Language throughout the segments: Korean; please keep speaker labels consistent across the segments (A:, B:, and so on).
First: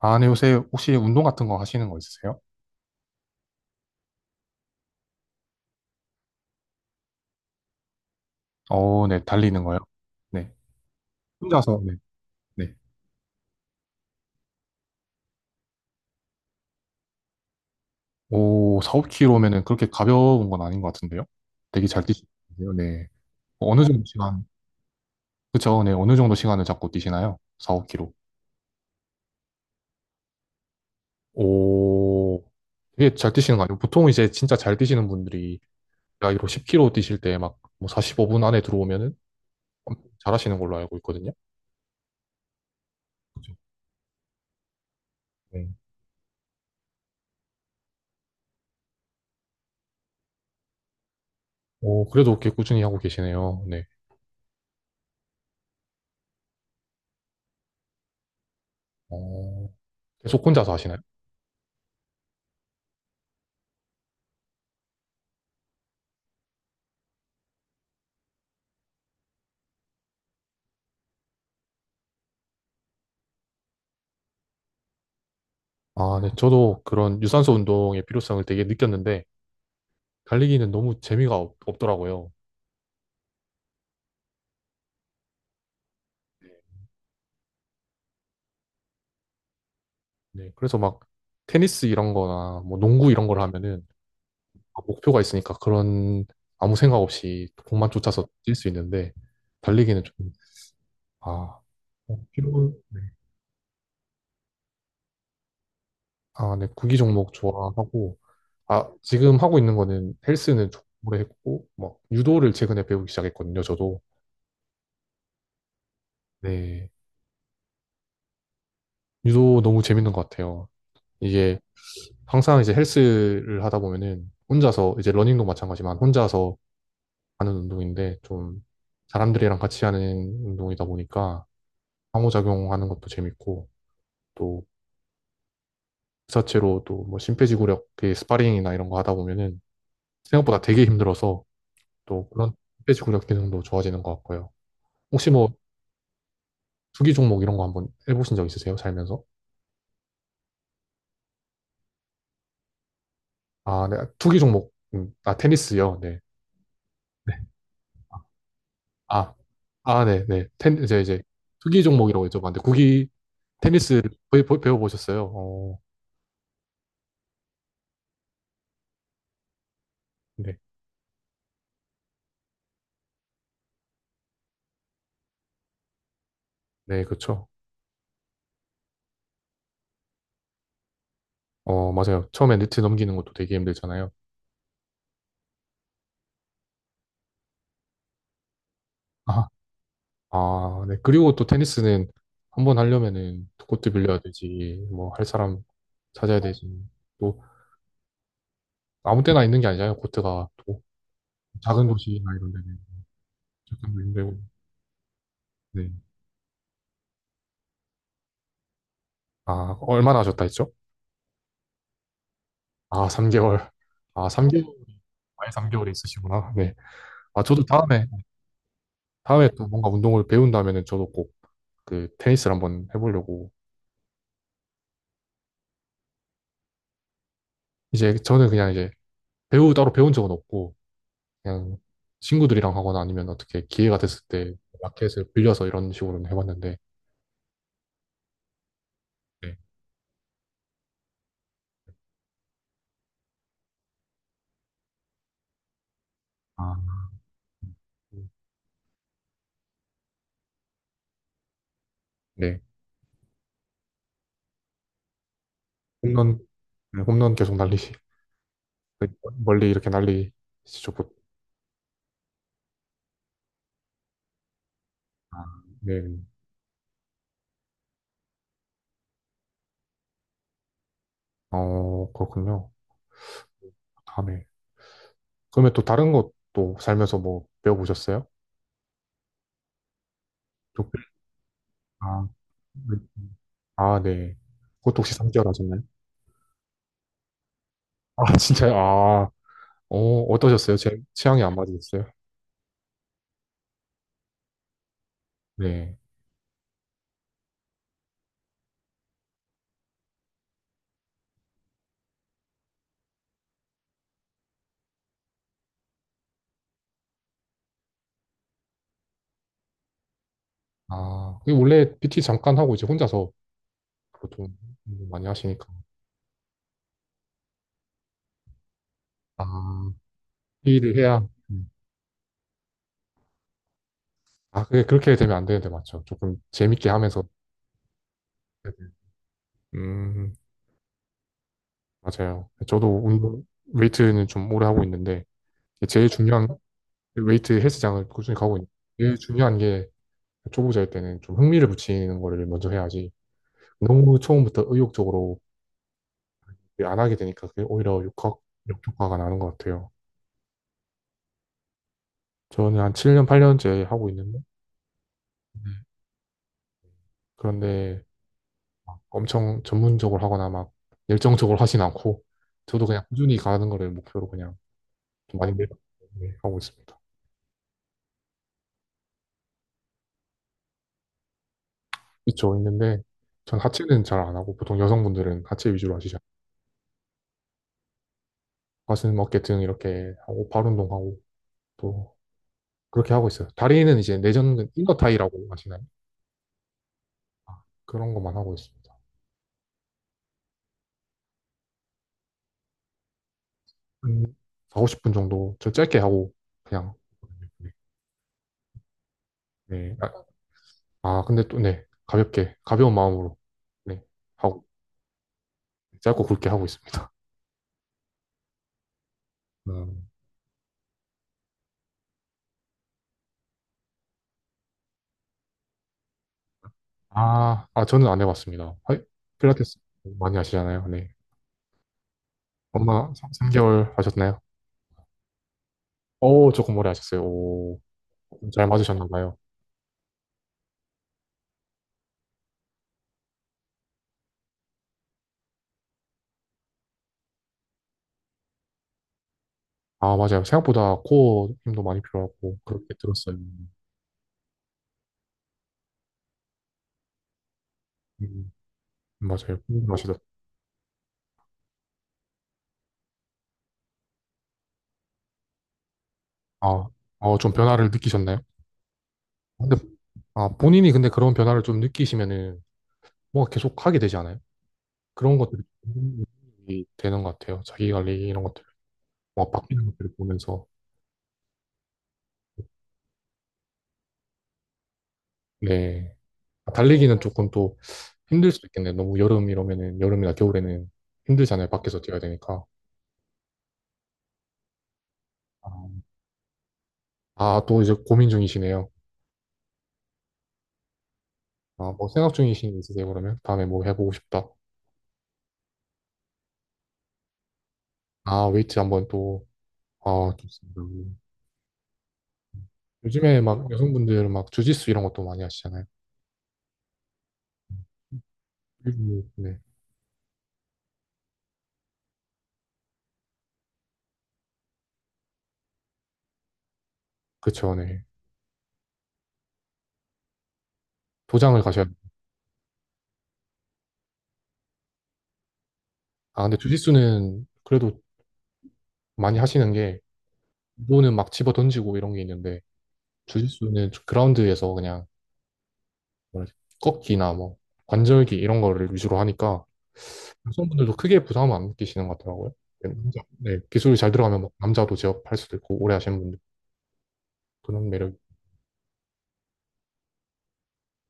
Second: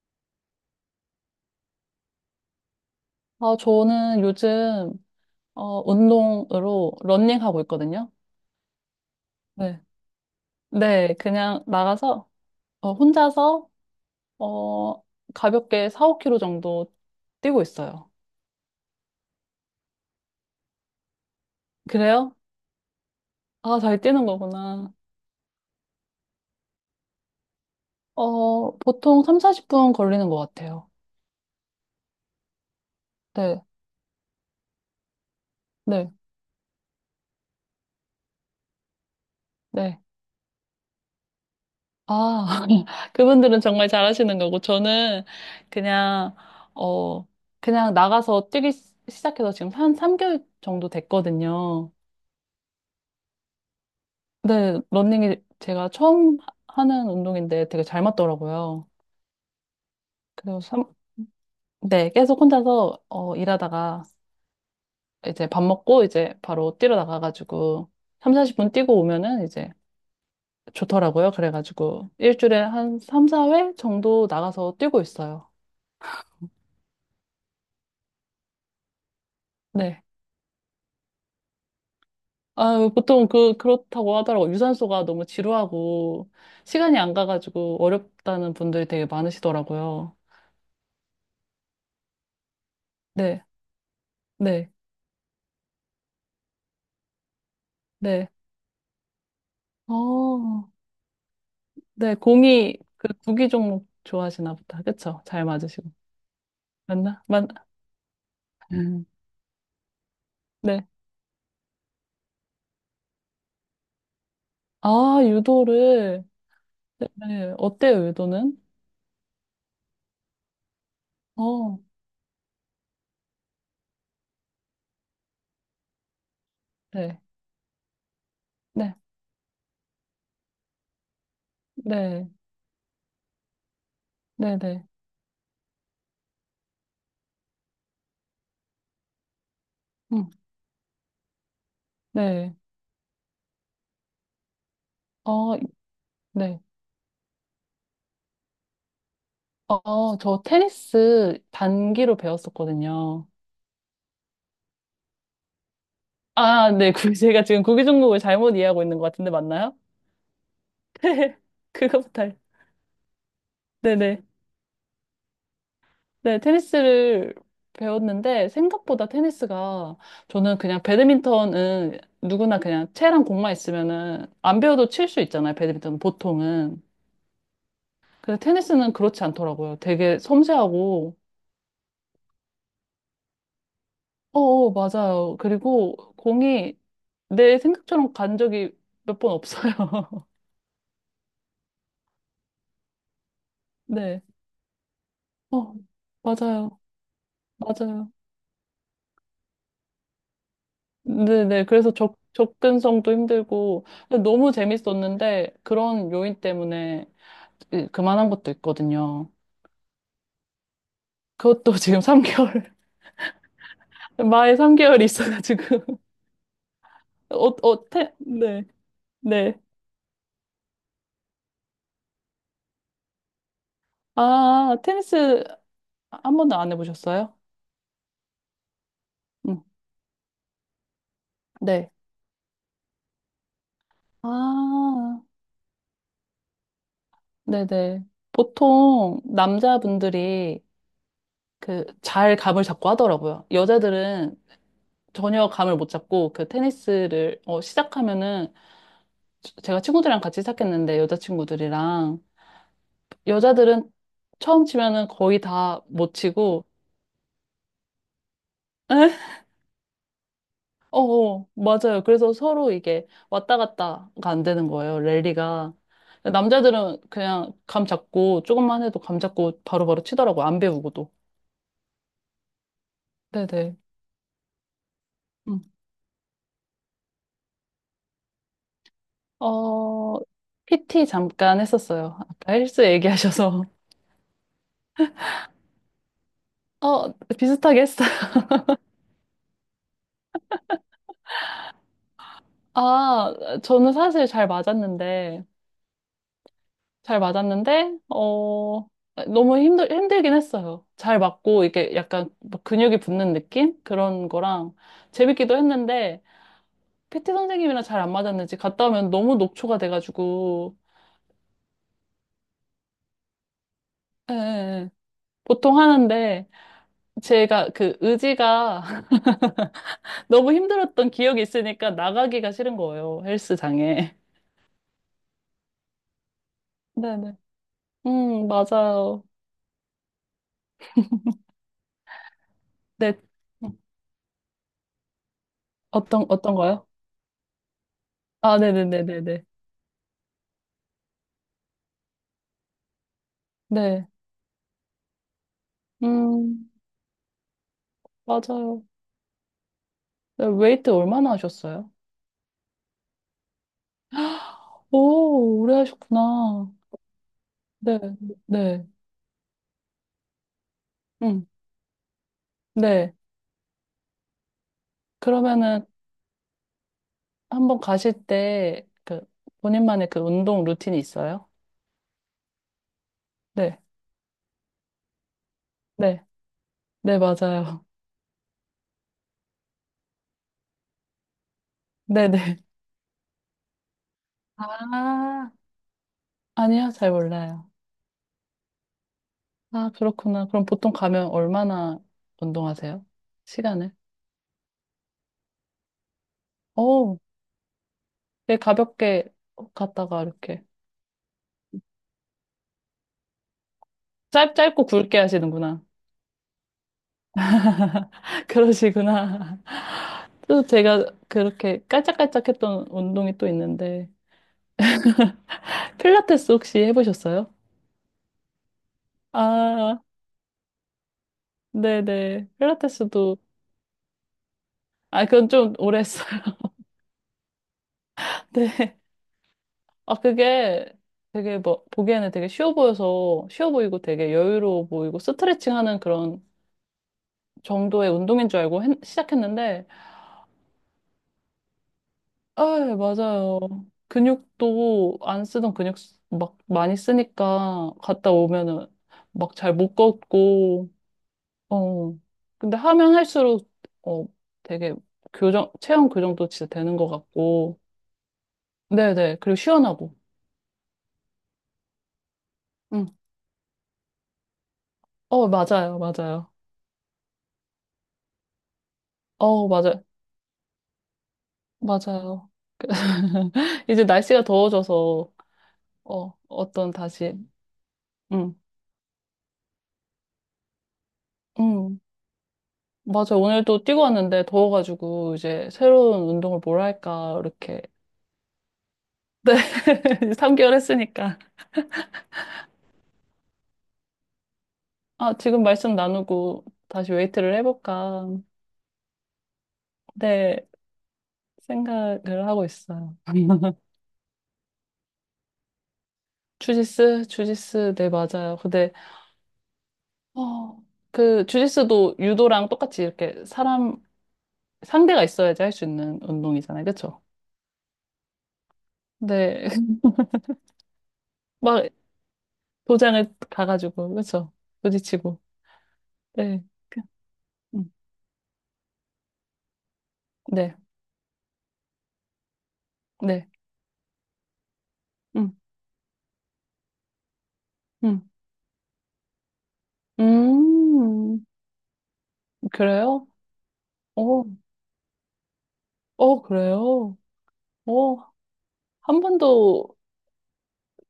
A: 아, 네, 요새 혹시 운동 같은 거 하시는 거 있으세요?
B: 아, 저는 요즘, 어, 운동으로 런닝하고 있거든요.
A: 어, 네, 달리는 거요?
B: 네.
A: 네.
B: 네, 그냥
A: 혼자서, 네,
B: 나가서,
A: 네.
B: 혼자서, 어, 가볍게 4, 5 k 로 정도 뛰고 있어요.
A: 오, 4, 5km면은 그렇게 가벼운 건 아닌 것 같은데요? 되게 잘
B: 그래요?
A: 뛰시는데요, 네.
B: 아,
A: 어느
B: 잘
A: 정도
B: 뛰는
A: 시간,
B: 거구나.
A: 그쵸, 네, 어느 정도 시간을 잡고 뛰시나요? 4, 5km.
B: 보통 3, 40분 걸리는 것 같아요.
A: 오, 되게 잘 뛰시는
B: 네,
A: 거 아니에요? 보통 이제 진짜 잘 뛰시는 분들이
B: 네,
A: 나이로 10km 뛰실 때 막 뭐 45분 안에 들어오면은
B: 네.
A: 엄청 잘하시는 걸로 알고 있거든요.
B: 아,
A: 그죠.
B: 그분들은 정말 잘하시는 거고, 저는
A: 네.
B: 그냥, 어, 그냥 나가서 뛰기 시작해서 지금 한 3개월 정도 됐거든요.
A: 오, 그래도 꽤 꾸준히 하고 계시네요, 네.
B: 네, 러닝이 제가 처음 하는 운동인데 되게 잘 맞더라고요.
A: 어, 계속
B: 그래서
A: 혼자서 하시나요?
B: 네, 계속 혼자서 일하다가 이제 밥 먹고 이제 바로 뛰러 나가가지고 삼, 40분 뛰고 오면은 이제 좋더라고요. 그래가지고 일주일에 한 3, 4회 정도 나가서 뛰고 있어요.
A: 아, 네. 저도 그런 유산소 운동의 필요성을 되게 느꼈는데,
B: 네.
A: 달리기는 너무 재미가 없, 없더라고요.
B: 아, 보통 그렇다고 하더라고요. 유산소가 너무 지루하고 시간이 안 가가지고 어렵다는 분들이 되게 많으시더라고요.
A: 네. 그래서 막 테니스 이런 거나 뭐 농구 이런 걸
B: 네,
A: 하면은
B: 네,
A: 아, 목표가 있으니까 그런 아무 생각 없이 공만 쫓아서
B: 네.
A: 뛸 수 있는데, 달리기는 좀,
B: 어,
A: 아,
B: 네,
A: 필요,
B: 공이
A: 네.
B: 그 구기 종목 좋아하시나 보다. 그쵸? 잘 맞으시고.
A: 아, 네. 구기
B: 맞나?
A: 종목 좋아하고, 아,
B: 음.
A: 지금 하고 있는 거는 헬스는 좀
B: 네.
A: 오래 했고, 막 유도를 최근에 배우기 시작했거든요, 저도.
B: 아, 유도를.
A: 네.
B: 네, 네. 어때요, 유도는?
A: 유도 너무 재밌는 것 같아요. 이게
B: 어,
A: 항상 이제 헬스를 하다 보면은 혼자서 이제 러닝도 마찬가지만 혼자서
B: 네.
A: 하는 운동인데 좀
B: 네,
A: 사람들이랑 같이 하는 운동이다 보니까
B: 네,
A: 상호작용하는 것도 재밌고
B: 네,
A: 또
B: 네.
A: 그 자체로 또 뭐 심폐지구력 그 스파링이나 이런 거 하다 보면은
B: 음,
A: 생각보다 되게 힘들어서 또 그런
B: 네.
A: 심폐지구력 기능도 좋아지는 것 같고요. 혹시 뭐
B: 어, 네.
A: 투기 종목 이런 거 한번 해보신 적 있으세요? 살면서?
B: 저 테니스 단기로 배웠었거든요.
A: 아, 네. 투기 종목. 아, 테니스요. 네.
B: 아, 네. 그
A: 네.
B: 제가 지금 구기 종목을 잘못 이해하고 있는 것 같은데,
A: 아,
B: 맞나요?
A: 아, 네, 네. 텐, 이제, 이제, 투기
B: 그거부터.
A: 종목이라고 여쭤봤는데, 구기 테니스
B: 네네.
A: 배워보셨어요? 어,
B: 네, 테니스를 배웠는데 생각보다 테니스가
A: 네.
B: 저는 그냥 배드민턴은 누구나 그냥 채랑 공만 있으면은 안 배워도 칠 수 있잖아요. 배드민턴은 보통은.
A: 네, 그렇죠.
B: 근데 테니스는 그렇지 않더라고요. 되게 섬세하고
A: 어, 맞아요. 처음에 네트 넘기는 것도 되게 힘들잖아요.
B: 어어 맞아요. 그리고 공이 내 생각처럼 간 적이 몇 번
A: 아,
B: 없어요.
A: 아, 네. 그리고 또 테니스는 한 번 하려면은 코트 빌려야
B: 네.
A: 되지, 뭐 할 사람
B: 어,
A: 찾아야 되지.
B: 맞아요.
A: 또
B: 맞아요.
A: 아무 때나 있는 게 아니잖아요. 코트가 또
B: 네네.
A: 작은
B: 그래서 접,
A: 도시나 이런 데는
B: 접근성도 힘들고,
A: 접근도 힘들고.
B: 너무 재밌었는데,
A: 네.
B: 그런 요인 때문에 그만한 것도 있거든요.
A: 아, 얼마나 하셨다 했죠?
B: 그것도 지금 3개월,
A: 아, 3개월. 아,
B: 마에
A: 3개월.
B: 3개월이
A: 아예
B: 있어가지고.
A: 3개월이 있으시구나. 네. 아,
B: 어,
A: 저도
B: 어,
A: 다음에,
B: 네,
A: 다음에
B: 네.
A: 또 뭔가 운동을 배운다면은 저도 꼭 그 테니스를 한번 해보려고
B: 아, 테니스 한 번도 안 해보셨어요?
A: 이제 저는 그냥 이제
B: 응,
A: 배우 따로 배운 적은 없고 그냥
B: 네.
A: 친구들이랑 하거나 아니면 어떻게 기회가 됐을
B: 아,
A: 때 마켓을 빌려서 이런 식으로는 해봤는데
B: 네네. 보통
A: 네.
B: 남자분들이 그 잘 감을 잡고 하더라고요. 여자들은 전혀 감을 못 잡고 그
A: 아,
B: 테니스를
A: 음,
B: 시작하면은 제가 친구들이랑 같이 시작했는데 여자친구들이랑
A: 네.
B: 여자들은 처음 치면은 거의 다 못
A: 홈런
B: 치고
A: 네, 홈런 계속 날리시
B: 에?
A: 멀리 이렇게 날리시죠.
B: 어,
A: 보-
B: 어, 맞아요. 그래서 서로 이게 왔다 갔다가 안 되는 거예요,
A: 아,
B: 랠리가.
A: 네.
B: 남자들은 그냥 감 잡고, 조금만 해도 감 잡고 바로바로 치더라고요. 안 배우고도.
A: 어 그렇군요.
B: 네네.
A: 다음에
B: 음.
A: 그러면 또 다른 것도 살면서 뭐 배워보셨어요?
B: 어,
A: 독-
B: PT 잠깐 했었어요.
A: 아,
B: 아까 헬스
A: 네.
B: 얘기하셔서.
A: 아, 네. 그것도 혹시 3개월 하셨나요?
B: 어, 비슷하게 했어요.
A: 아, 진짜요? 아, 어, 어떠셨어요? 제 취향이 안 맞으셨어요?
B: 아, 저는 사실 잘 맞았는데,
A: 네.
B: 잘 맞았는데, 어, 너무 힘들긴 했어요. 잘 맞고, 이게 약간 막 근육이 붙는 느낌? 그런 거랑 재밌기도 했는데, PT 선생님이랑 잘 안 맞았는지 갔다 오면 너무 녹초가 돼가지고,
A: 아, 그게 원래 PT 잠깐 하고 이제 혼자서
B: 예, 예,
A: 보통
B: 예.
A: 많이 하시니까.
B: 보통 하는데, 제가 그 의지가
A: 아,
B: 너무
A: 일을를
B: 힘들었던
A: 해야.
B: 기억이
A: 음.
B: 있으니까 나가기가 싫은 거예요, 헬스장에.
A: 아, 그게 그렇게 되면 안 되는데, 맞죠. 조금 재밌게 하면서.
B: 네네.
A: 해야 돼요.
B: 맞아요.
A: 음, 맞아요. 저도
B: 네.
A: 운동, 웨이트는 좀 오래 하고 있는데, 제일 중요한,
B: 어떤 거요?
A: 웨이트 헬스장을 꾸준히 가고
B: 아,
A: 있는데, 제일
B: 네네네네네.
A: 중요한 게 초보자일 때는 좀 흥미를 붙이는 거를 먼저 해야지.
B: 네.
A: 너무 처음부터 의욕적으로
B: 음,
A: 안 하게 되니까 그게 오히려 역학,
B: 맞아요.
A: 역효과가 나는 것 같아요.
B: 네, 웨이트 얼마나 하셨어요?
A: 저는 한 7년, 8년째 하고 있는데,
B: 오,
A: 네.
B: 오래 하셨구나. 네,
A: 그런데
B: 네,
A: 엄청 전문적으로 하거나 막
B: 응,
A: 열정적으로 하진 않고 저도 그냥
B: 네.
A: 꾸준히 가는 거를 목표로 그냥 좀 많이 늘-
B: 그러면은
A: 네, 하고 있습니다.
B: 한번 가실 때 그 본인만의 그 운동 루틴이 있어요?
A: 있죠, 있는데 전
B: 네,
A: 하체는 잘 안 하고 보통 여성분들은 하체 위주로 하시잖아요.
B: 네, 네, 맞아요.
A: 가슴, 어깨 등 이렇게 하고 발 운동하고 또
B: 네, 네.
A: 그렇게 하고 있어요. 다리는 이제 내전 인거타이라고
B: 아,
A: 하시나요?
B: 아니요, 잘
A: 아,
B: 몰라요.
A: 그런 것만 하고 있습니다.
B: 아, 그렇구나. 그럼 보통 가면 얼마나 운동하세요? 시간을?
A: 한 4, 50분 정도 저 짧게 하고 그냥
B: 오,
A: 네.
B: 네, 가볍게
A: 네. 아,
B: 갔다가 이렇게
A: 아, 근데 또 네. 가볍게 가벼운 마음으로 네. 하고
B: 짧고 굵게 하시는구나.
A: 짧고 굵게 하고 있습니다.
B: 그러시구나.
A: 음.
B: 또 제가 그렇게 깔짝깔짝했던 운동이 또 있는데 필라테스 혹시 해보셨어요?
A: 아, 아, 저는 안 해봤습니다. 하이, 필라테스
B: 아,
A: 많이 하시잖아요. 네.
B: 네네.
A: 얼마, 3,
B: 필라테스도
A: 개월 하셨나요?
B: 아 그건 좀 오래 했어요.
A: 오, 조금 오래 하셨어요. 오, 잘
B: 네.
A: 맞으셨나 봐요.
B: 아 그게 되게 뭐 보기에는 되게 쉬워 보여서 쉬워 보이고 되게 여유로워 보이고 스트레칭하는 그런 정도의 운동인 줄 알고 시작했는데
A: 아, 맞아요. 생각보다 코어 힘도 많이 필요하고,
B: 아,
A: 그렇게
B: 예,
A: 들었어요.
B: 맞아요. 근육도 안 쓰던 근육 막 많이 쓰니까 갔다
A: 음,
B: 오면은 막
A: 맞아요.
B: 잘 못
A: 궁금하시다.
B: 걷고, 어. 근데 하면 할수록, 어, 되게 교정, 체형 교정도 진짜
A: 아,
B: 되는 것
A: 좀
B: 같고,
A: 변화를 느끼셨나요?
B: 네네. 그리고
A: 근데,
B: 시원하고.
A: 아, 본인이 근데 그런 변화를 좀 느끼시면은,
B: 응.
A: 뭔가 계속 하게 되지 않아요? 그런 것들이
B: 맞아요.
A: 좀
B: 맞아요.
A: 도움이 되는 것 같아요. 자기 관리 이런 것들, 뭐 바뀌는
B: 맞아요.
A: 것들을 보면서.
B: 맞아요. 이제 날씨가 더워져서,
A: 네.
B: 어떤
A: 달리기는
B: 다시,
A: 조금 또 힘들
B: 응,
A: 수도 있겠네. 너무 여름 이러면은, 여름이나 겨울에는 힘들잖아요.
B: 응.
A: 밖에서 뛰어야 되니까.
B: 맞아. 오늘도 뛰고 왔는데 더워가지고 이제
A: 아,
B: 새로운 운동을 뭘 할까,
A: 아, 또
B: 이렇게.
A: 이제 고민 중이시네요.
B: 네. 3개월 했으니까.
A: 아, 뭐 생각 중이신 게 있으세요, 그러면? 다음에 뭐 해보고 싶다.
B: 아, 지금 말씀 나누고 다시 웨이트를 해볼까.
A: 아, 웨이트 한번 또, 아,
B: 네,
A: 좋습니다.
B: 생각을 하고 있어요.
A: 요즘에 막 여성분들 막 주짓수 이런 것도 많이 하시잖아요.
B: 주짓수, 주짓수, 네, 맞아요. 근데,
A: 네.
B: 어, 그, 주짓수도 유도랑 똑같이 이렇게 사람, 상대가 있어야지 할 수 있는 운동이잖아요. 그쵸?
A: 그쵸, 네.
B: 네,
A: 도장을 가셔야,
B: 막 도장을 가가지고, 그쵸? 부딪히고.
A: 아, 근데
B: 네, 그-
A: 주짓수는
B: 음,
A: 그래도 많이 하시는 게,
B: 네,
A: 운동은 막 집어 던지고 이런 게 있는데,
B: 네.
A: 주짓수는 그라운드에서 그냥
B: 음,
A: 뭐라 해야 되지? 꺾기나 뭐,
B: 음.
A: 관절기 이런 거를 위주로 하니까, 여성분들도 크게
B: 음,
A: 부담을 안 느끼시는 것 같더라고요. 네, 남자,
B: 그래요?
A: 네, 기술이 잘 들어가면
B: 오,
A: 막 남자도 제압할 수도 있고 오래 하시는 분들
B: 어, 그래요?
A: 그런 매력이.
B: 오, 한 번도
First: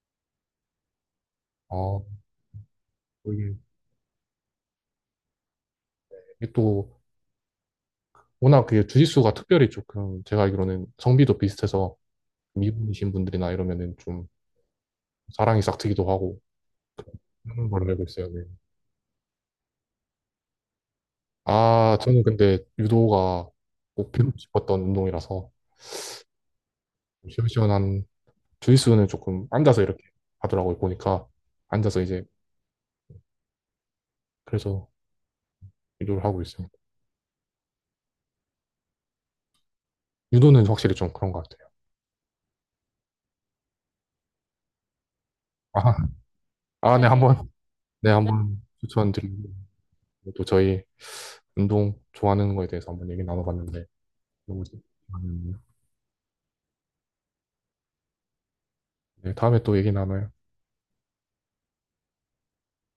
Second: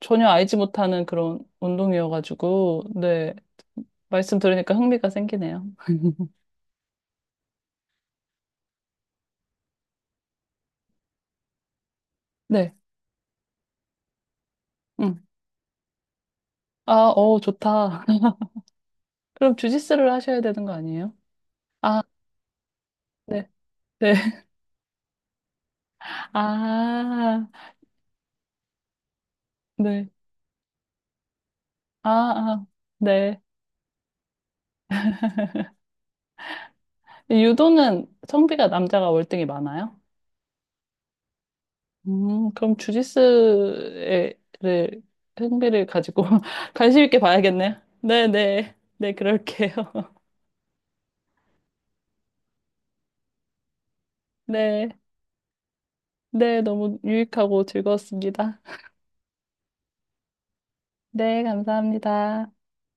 B: 전혀 알지 못하는 그런
A: 아, 또
B: 운동이어가지고, 네.
A: 이게
B: 말씀 들으니까 흥미가 생기네요.
A: 이게 또 워낙 그 주짓수가 특별히 조금 제가 알기로는 성비도 비슷해서
B: 네.
A: 미분이신 분들이나 이러면은 좀
B: 음.
A: 사랑이 싹 트기도 하고
B: 아, 어,
A: 그런 걸로 알고
B: 좋다.
A: 있어요. 네.
B: 그럼 주짓수를 하셔야 되는 거 아니에요?
A: 아,
B: 아,
A: 저는 근데 유도가
B: 네.
A: 꼭
B: 네.
A: 배우고 싶었던 운동이라서
B: 아,
A: 시원시원한 주짓수는 조금 앉아서 이렇게
B: 네.
A: 하더라고요. 보니까 앉아서
B: 아,
A: 이제
B: 아, 네.
A: 그래서 유도를 하고 있어요.
B: 유도는 성비가 남자가 월등히 많아요?
A: 유도는 확실히 좀 그런 것 같아요.
B: 그럼 를, 흥미를
A: 아,
B: 가지고
A: 아, 네,
B: 관심
A: 네네.
B: 있게
A: 한번,
B: 봐야겠네요.
A: 네, 네.
B: 네,
A: 한번
B: 네. 네,
A: 추천드리고,
B: 그럴게요.
A: 또 저희 운동 좋아하는 거에 대해서 한번 얘기 나눠봤는데, 너무
B: 네.
A: 좋네요.
B: 네, 너무 유익하고 즐거웠습니다.
A: 네, 다음에 또 얘기 나눠요.
B: 네, 감사합니다.